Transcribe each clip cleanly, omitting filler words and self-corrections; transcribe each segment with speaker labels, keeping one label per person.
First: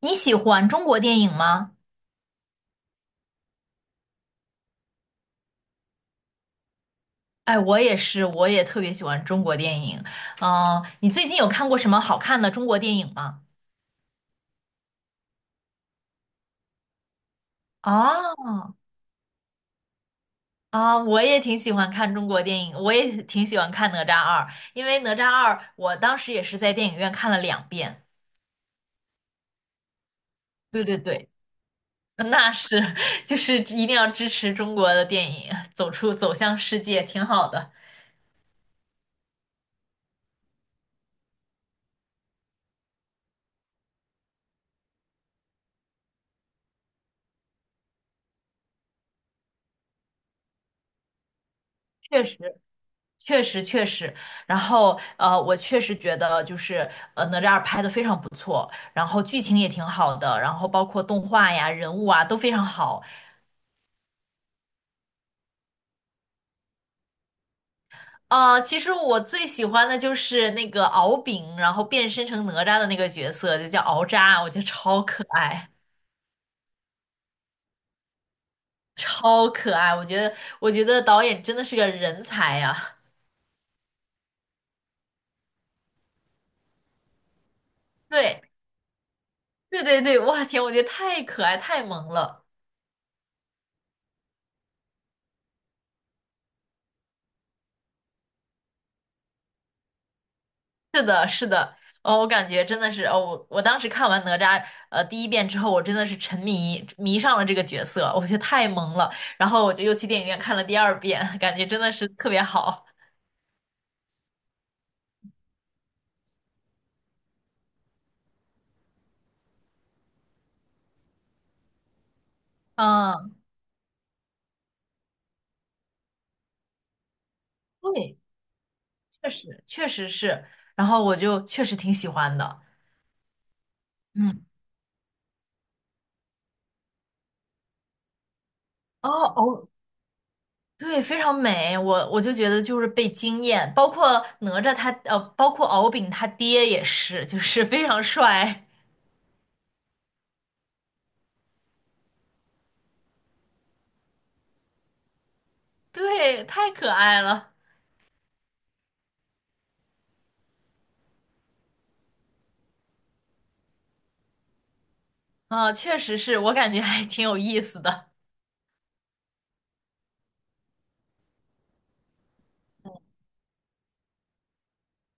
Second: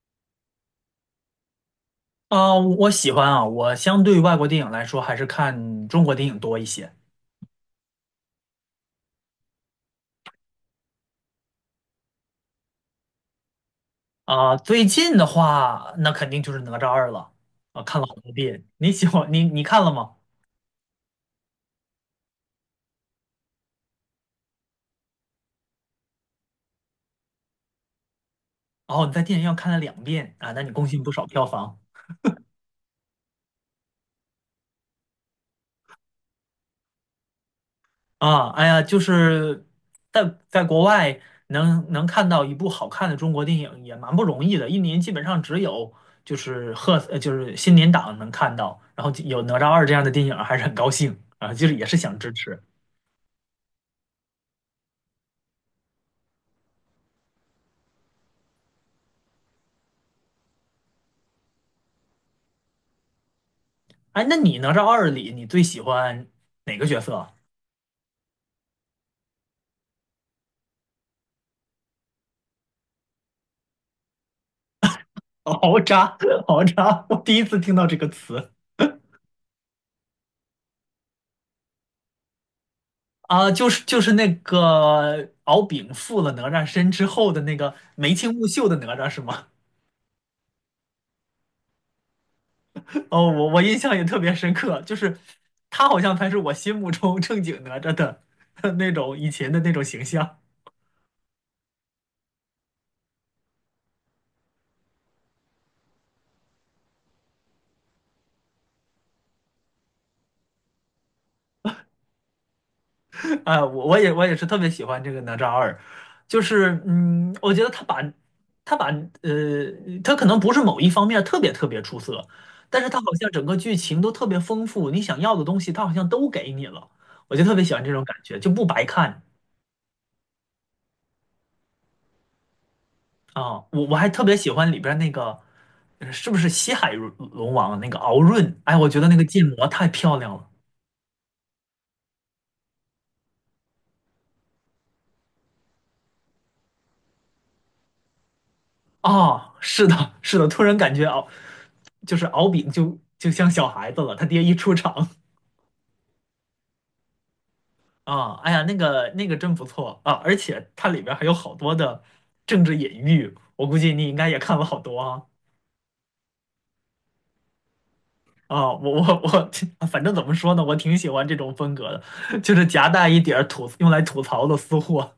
Speaker 1: 你喜欢中国电影吗？
Speaker 2: 啊，我喜欢啊，我相对于外国电影来说，还是看中国电影多一些。
Speaker 1: 哎，我也是，我也特别喜欢中国电影。嗯、你最近有看过什么好看的中国电影吗？
Speaker 2: 啊。最近的话，那肯定就是《哪吒二》了。啊，看了好多
Speaker 1: 啊
Speaker 2: 遍。你看了吗？
Speaker 1: 啊，我也挺喜欢看中国电影，我也挺喜欢看《哪吒二》，因为《哪吒二》我当时也是在电影院看了两遍。
Speaker 2: 哦，你在电影院看了两遍啊，那你
Speaker 1: 对
Speaker 2: 贡
Speaker 1: 对
Speaker 2: 献不少
Speaker 1: 对，
Speaker 2: 票房。
Speaker 1: 那是，就是一定要支持中国的电影，走向世界，挺好的。
Speaker 2: 啊。哎呀，就是在国外能看到一部好看的中国电影也蛮不容易的，一年基本上只有就是贺呃就是新年档能看到，然后有《哪吒二》这样的电影，还是很高兴啊，就是也是想
Speaker 1: 确
Speaker 2: 支
Speaker 1: 实。
Speaker 2: 持。
Speaker 1: 确实确实，然后我确实觉得就是哪吒二拍的非常不错，然后剧情也挺好的，然后包括动画呀、人物啊都非常好。
Speaker 2: 哎，那你哪吒二里，你最喜欢哪个角色？
Speaker 1: 啊。其实我最喜欢的就是那个敖丙，然后变身成哪吒的那个角色，就叫敖吒，我觉得超可 爱，
Speaker 2: 敖吒，敖吒，我第一次听到这个词。
Speaker 1: 超可爱。我觉得，我觉得导演真的是个人才呀。
Speaker 2: 啊，就是那个敖丙附了哪吒身之后的那个眉清
Speaker 1: 对，
Speaker 2: 目秀的哪吒是吗？
Speaker 1: 对对对，哇天，我觉得太可爱，太萌了。
Speaker 2: 哦，我印象也特别深刻，就是他好像才是我心目中正经哪吒的 那种以前的那种形象。
Speaker 1: 是的，是的，哦，我感觉真的是，哦，我当时看完哪吒第一遍之后，我真的是迷上了这个角色，我觉得太萌了，然后我就又去电影院看了第二遍，感觉真的是特别好。
Speaker 2: 我也是特别喜欢这个哪吒二，就是我觉得他把他可能不是某一方面特别特别出色，但是他好像
Speaker 1: 嗯，
Speaker 2: 整个剧情都特别丰富，你想要的东西他好像都给你了，我就特别喜欢这种感
Speaker 1: 对，
Speaker 2: 觉，就不白看。
Speaker 1: 确实确实是，然后我就确实挺喜欢的。
Speaker 2: 啊。我还特别
Speaker 1: 嗯，
Speaker 2: 喜欢里边儿那个是不是西海龙王那个敖闰？哎，我觉得
Speaker 1: 哦
Speaker 2: 那个建模
Speaker 1: 哦，
Speaker 2: 太漂亮了。
Speaker 1: 对，非常美，我就觉得就是被惊艳，包括哪吒他，包括敖丙他爹也是，就是非常帅，
Speaker 2: 啊！是的，是的，突然感觉敖丙就像小孩子了，他爹一出场。
Speaker 1: 对，太可爱了。
Speaker 2: 啊，哎呀，那个真不错啊，而且它里边儿还有好多的政治隐喻，我估计你应该也看了好多啊。
Speaker 1: 啊，确实是我感觉还挺有意思的
Speaker 2: 啊，我我我，反正怎么说呢，我挺喜欢这种风格的，就是夹带一点儿用来吐槽的私货。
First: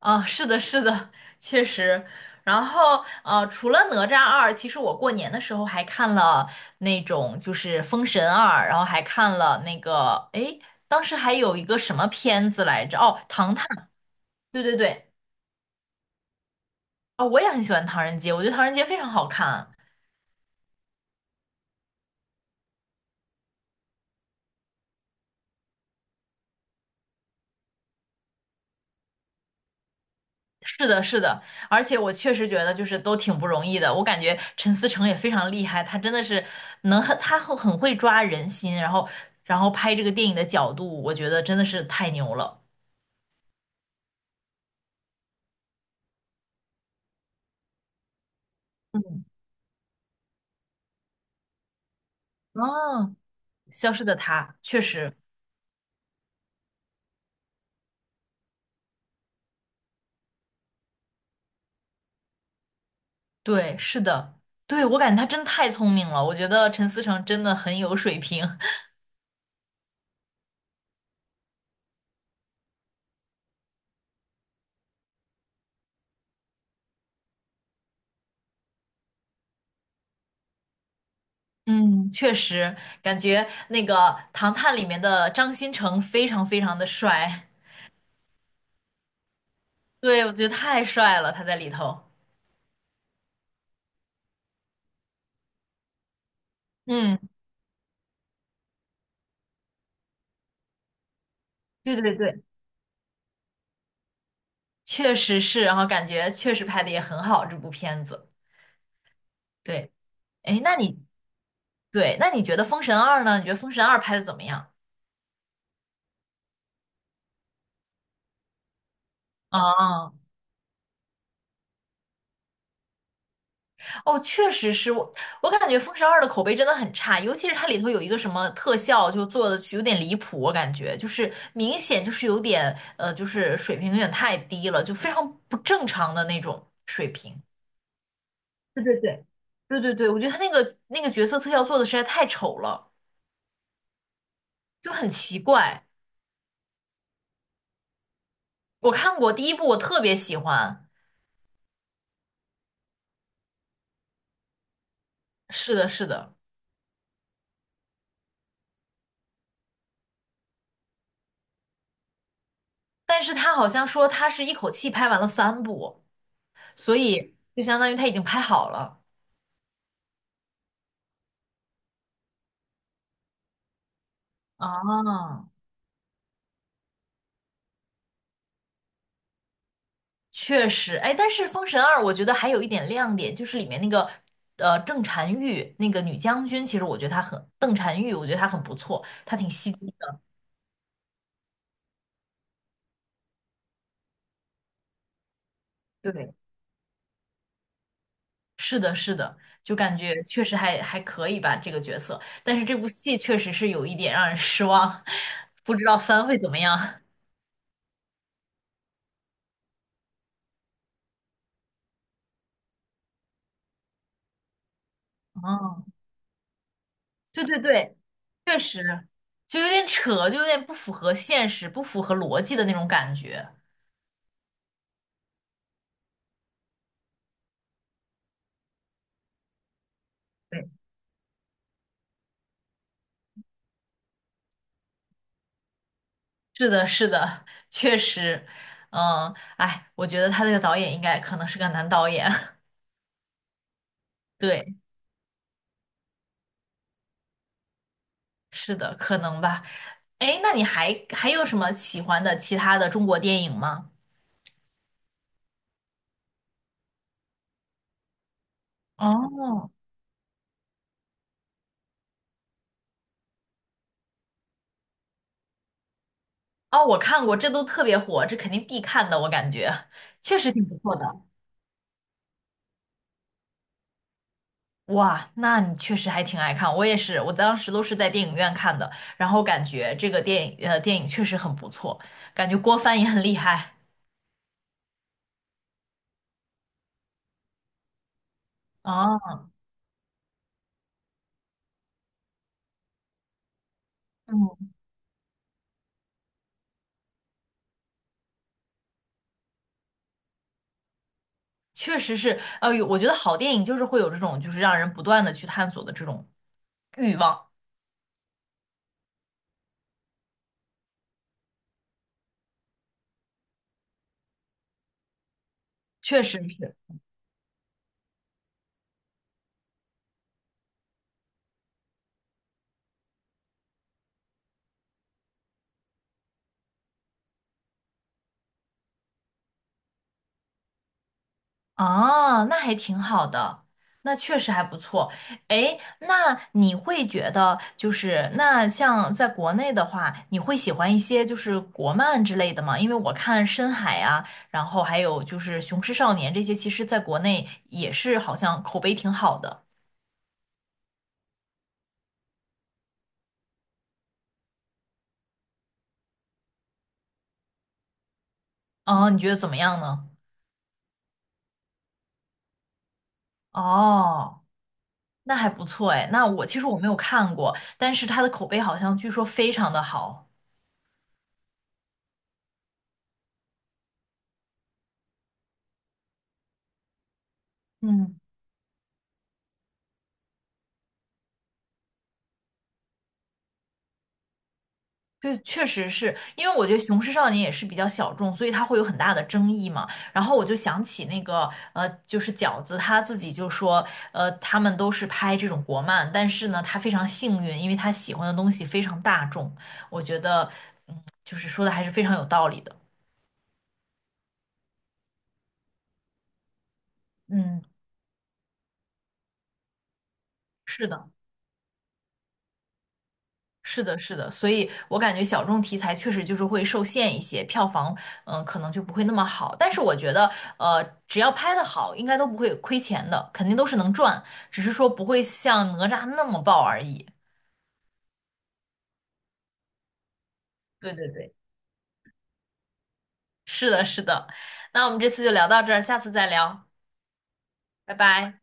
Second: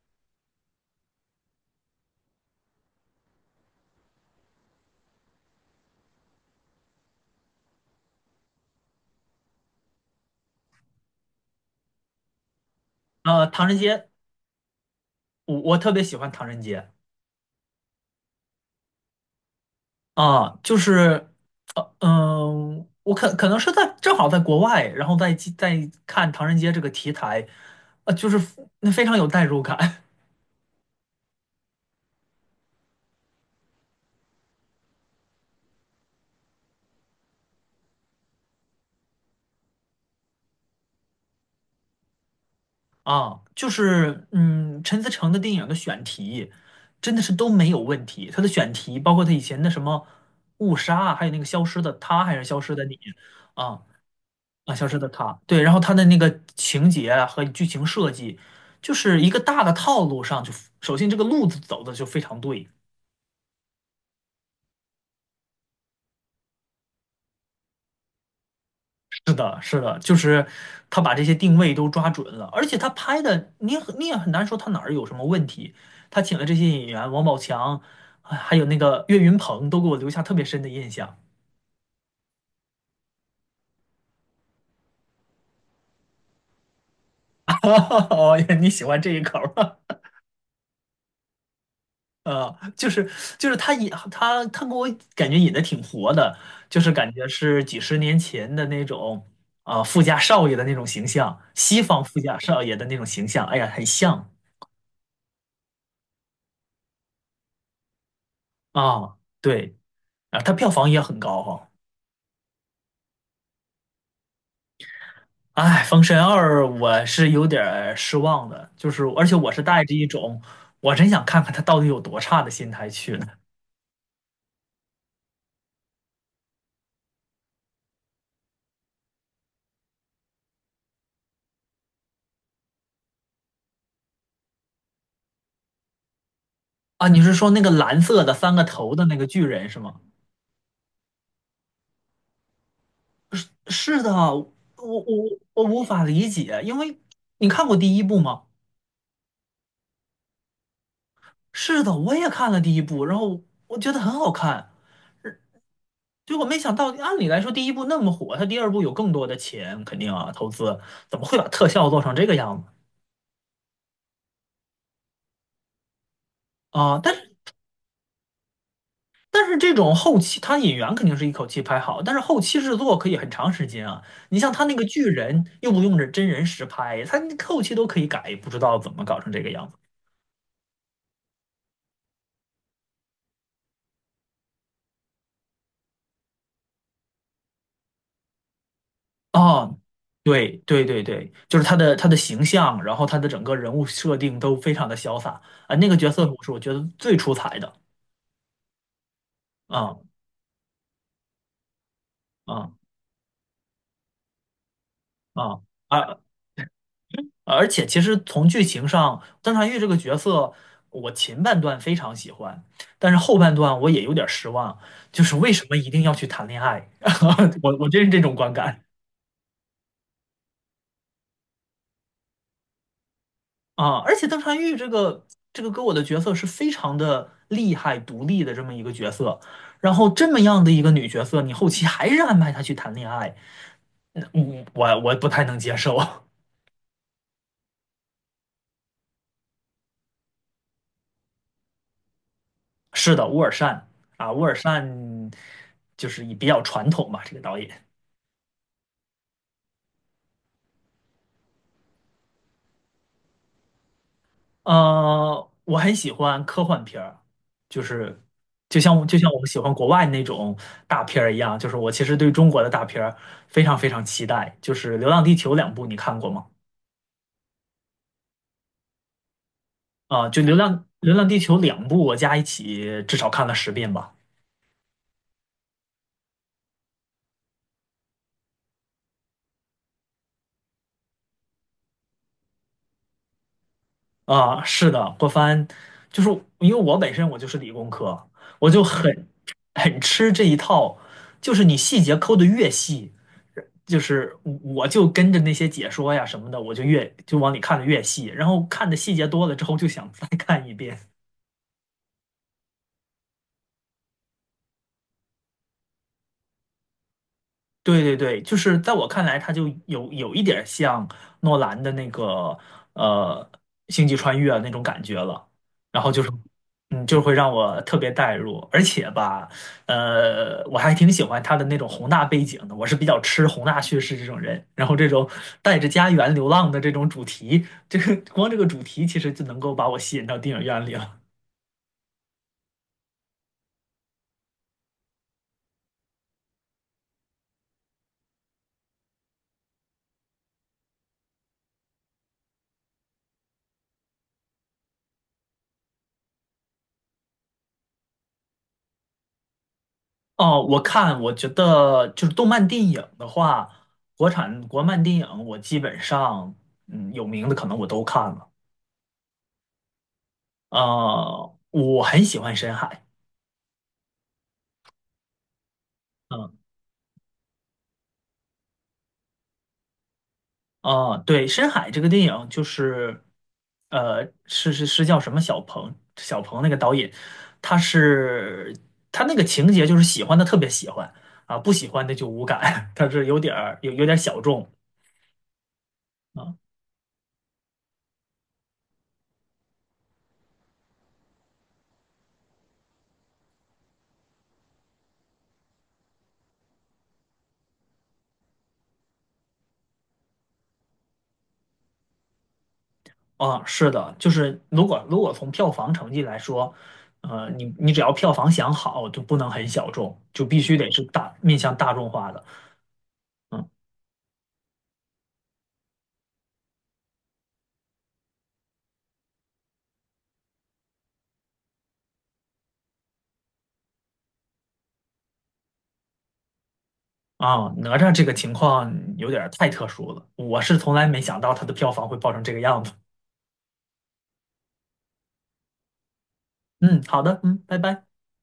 Speaker 1: 啊，是的，是的，确实。然后除了哪吒二，其实我过年的时候还看了那种就是《封神二》，然后还看了那个，诶，当时还有一个什么片子来着？哦，《唐探》。
Speaker 2: 唐人街，
Speaker 1: 对对对，
Speaker 2: 我特别喜欢唐人街。
Speaker 1: 啊，我也很喜欢《唐人街》，我觉得《唐人街》非常好看。
Speaker 2: 啊，就是，我可能是正好在国外，然后在看唐人街这个题材，就是那非常有代入感。
Speaker 1: 是的，是的，而且我确实觉得就是都挺不容易的。我感觉陈思诚也非常厉害，他真的是能，他会很会抓人心，然后拍这个电影的角度，我觉得真的是太牛了。
Speaker 2: 啊，就是陈思诚的电影的选题真的是都没有问题。他的选题，包
Speaker 1: 嗯，
Speaker 2: 括他以前的什么《误杀》，还有那个《消失的他》，还是《消失的你》？
Speaker 1: 哦，
Speaker 2: 啊。
Speaker 1: 消失的他
Speaker 2: 啊，
Speaker 1: 确
Speaker 2: 《消失的
Speaker 1: 实，
Speaker 2: 他》对，然后他的那个情节啊和剧情设计，就是一个大的套路上就，首先这个路子走的就非常对。
Speaker 1: 对，是的，对，我感觉他真太聪明了。我觉得陈思诚真的很有水平。
Speaker 2: 是的，是的，就是他把这些定位都抓准了，而且他拍的，你也很难说他哪儿有什么问题。他请了这些演员，王宝强，啊还有那个岳云鹏，都给我留下特别深的印象。
Speaker 1: 嗯，确实，感觉那个《唐探》里面的张新成非常非常的帅，
Speaker 2: 哦，你喜欢这一口儿。
Speaker 1: 对，我觉得太帅了，他在里头。
Speaker 2: 啊 就是他引他他给我感觉演的挺活的，就是感
Speaker 1: 嗯。
Speaker 2: 觉是几十年前的那种啊、富家少爷的那种形象，西
Speaker 1: 对
Speaker 2: 方
Speaker 1: 对
Speaker 2: 富家
Speaker 1: 对，
Speaker 2: 少爷的那种形象。哎呀，很像。
Speaker 1: 确实是，然后感觉确实拍的也很好，这部片子。
Speaker 2: 啊，对
Speaker 1: 对，
Speaker 2: 啊，他
Speaker 1: 哎，
Speaker 2: 票房也很高哈。
Speaker 1: 对，那你觉得《封神二》呢？你觉得《封神二》拍的怎么样？
Speaker 2: 哎，《封神二》我是有点儿失望的，就是而且我是带着一
Speaker 1: 啊，
Speaker 2: 种我真想看看他到底有多差的心态去的。
Speaker 1: 哦，确实是我，我感觉《封神二》的口碑真的很差，尤其是它里头有一个什么特效，就做的有点离谱，我感觉就是明显就是有点就是水平有点太低了，就非常不正常的那种
Speaker 2: 啊！
Speaker 1: 水
Speaker 2: 你是
Speaker 1: 平。
Speaker 2: 说那个蓝色的三个
Speaker 1: 对
Speaker 2: 头
Speaker 1: 对
Speaker 2: 的那
Speaker 1: 对，
Speaker 2: 个巨人是
Speaker 1: 对对
Speaker 2: 吗？
Speaker 1: 对，我觉得他那个角色特效做的实在太丑了，
Speaker 2: 是的，我
Speaker 1: 就
Speaker 2: 我
Speaker 1: 很奇
Speaker 2: 我无
Speaker 1: 怪。
Speaker 2: 法理解，因为你看过第一部吗？
Speaker 1: 我看过第一部，我特别喜欢。
Speaker 2: 是的，我也看了第一部，然后我觉得很好看，
Speaker 1: 是的，是的，
Speaker 2: 结果没想到，按理来说第一部那么火，他第二部有更多的钱，肯定啊投资，怎么会把特效做成这个样子？
Speaker 1: 但是他好像说他是一口气拍完了三部，所
Speaker 2: 啊，但是。
Speaker 1: 以就相当于他已经拍好了。
Speaker 2: 但是这种后期，他演员肯定是一口气拍好，但是后期制作可以很长时间啊。你像他那个巨
Speaker 1: 啊，
Speaker 2: 人，又不用着真人实拍，他那后期都可以改，不知道怎么搞成这个样子。
Speaker 1: 确实，哎，但是《封神二》我觉得还有一点亮点，就是里面那个郑婵玉那个女将军，其实我觉得邓婵玉，我觉得她很不错，她挺吸
Speaker 2: 啊。
Speaker 1: 睛的。
Speaker 2: 对对对对，就是他的形象，然后他的整个人物设定都非常的潇洒。啊。那个角色
Speaker 1: 对，
Speaker 2: 我是我觉得最出彩的。
Speaker 1: 是的，是的，就感
Speaker 2: 啊。
Speaker 1: 觉确实还可以吧这个角色，但是
Speaker 2: 啊。
Speaker 1: 这部戏确实是有一点让人失望，
Speaker 2: 啊。
Speaker 1: 不知
Speaker 2: 啊！
Speaker 1: 道
Speaker 2: 啊，
Speaker 1: 三会怎么样。
Speaker 2: 而且其实从剧情上，邓婵玉这个角色，我前半段非常喜欢，但是后半段我也有点失望，就是为什么一
Speaker 1: 嗯。
Speaker 2: 定要去谈恋爱？
Speaker 1: 对对
Speaker 2: 我
Speaker 1: 对，
Speaker 2: 真是这种观
Speaker 1: 确
Speaker 2: 感。
Speaker 1: 实，就有点扯，就有点不符合现实、不符合逻辑的那种感觉。
Speaker 2: 啊！而且邓婵玉这个给我的角色是非常的厉害、独立的这么一个角色，然后这么样
Speaker 1: 对，
Speaker 2: 的一个女角色，你后期还是安排她去谈恋爱，我不太能接受。
Speaker 1: 是的，是的，确实，嗯，哎，我觉得他这个导演应该可能是个男导演。
Speaker 2: 是的，乌尔善。啊，乌尔
Speaker 1: 对，
Speaker 2: 善就是也比较传统吧，这个导演。
Speaker 1: 是的，可能吧。哎，那你还有什么喜欢的其他的中国电影吗？
Speaker 2: 我很喜欢科幻片儿，就是就像我就像我们喜
Speaker 1: 哦，
Speaker 2: 欢国外那种大片儿一样，就是我其实对中国的大片儿非常非常期待。就是《流浪地球》两部，你看过吗？
Speaker 1: 哦，我看过，这都特别火，这肯定必看的，我感觉
Speaker 2: 啊、
Speaker 1: 确
Speaker 2: 就
Speaker 1: 实
Speaker 2: 《流
Speaker 1: 挺不
Speaker 2: 浪
Speaker 1: 错的。
Speaker 2: 流浪地球》两部，我加一起至少看了10遍吧。
Speaker 1: 哇，那你确实还挺爱看，我也是，我当时都是在电影院看的，然后感觉这个电影确实很不错，感觉郭帆也很厉害
Speaker 2: 啊，是的，郭帆，就是因为我本身我就是理工科，我就
Speaker 1: 啊，
Speaker 2: 很 很吃这一套，就是你细节抠的越细，就是
Speaker 1: 嗯，
Speaker 2: 我就跟着那些解说呀什么的，我就越就往里看的越细，然后看的细节多了之后就想再看一遍。
Speaker 1: 确实是，有我觉得好电影就是会有这种就是让人不断的去探索的这种欲望，
Speaker 2: 对对对，就是在我看来，它就有一点像诺兰的那个呃《星际穿越》那种感觉了，然后就
Speaker 1: 确
Speaker 2: 是
Speaker 1: 实是，
Speaker 2: 就会让我特别带入，而且吧，我还挺喜欢他的那种宏大背景的，我是比较吃宏大叙事这种人，然后这种带着家园流浪的这种主题，这个光这个主题其实就能够把我吸引到电影院里了。
Speaker 1: 哦，那还挺好的，那确实还不错。诶，那你会觉得就是那像在国内的话，你会喜欢一些就是国漫之类的吗？因为我看《深海》啊，然后还有就是《雄狮少年》这些，其实在国内也是好像口碑挺好的。
Speaker 2: 哦，我看，我觉得就是动漫电影的话，国产国漫电影我基本上，嗯，有名的可能我都看了。
Speaker 1: 哦，你觉得怎么样呢？
Speaker 2: 啊，我很喜欢《深海》。
Speaker 1: 哦，那还不错诶，那我
Speaker 2: 嗯。
Speaker 1: 其实我没有看过，但是它的口碑好像据说非常的好。
Speaker 2: 啊，对，《深海》这个电影就是，是叫什么小鹏？小鹏那个导演，他
Speaker 1: 嗯。
Speaker 2: 是他那个情节就是喜欢的特别喜欢。啊，不喜欢的就无感，他是有点儿小众。
Speaker 1: 对，确实是因
Speaker 2: 啊。
Speaker 1: 为我觉得《雄狮少年》也是比较小众，所以它会有很大的争议嘛。然后我就想起那个就是饺子他自己就说，他们都是拍这种国漫，但是呢，他非常幸运，因为他喜欢的东西非常大众。我觉得，嗯，就是说的还是非常有道理的。
Speaker 2: 啊，是的，就是如果从票房成绩来说，呃，
Speaker 1: 嗯，
Speaker 2: 你只要票房想好，就不能很小众，就必须
Speaker 1: 是
Speaker 2: 得是
Speaker 1: 的。
Speaker 2: 大面向大众化的。嗯。
Speaker 1: 是的，是的，所以我感觉小众题材确实就是会受限一些，票房嗯、可能就不会那么好。但是我觉得，只要拍得好，应该都不会亏钱的，肯定都是能赚，只是说不会像哪吒那么爆而已。
Speaker 2: 啊，哪吒这个情况有点儿太特殊了，我是
Speaker 1: 对
Speaker 2: 从来
Speaker 1: 对
Speaker 2: 没
Speaker 1: 对，
Speaker 2: 想到它的票房会爆成这个样子。
Speaker 1: 是的，是的。那我们这次就聊到这儿，下次再聊，
Speaker 2: 嗯，好的，嗯，拜
Speaker 1: 拜
Speaker 2: 拜。
Speaker 1: 拜。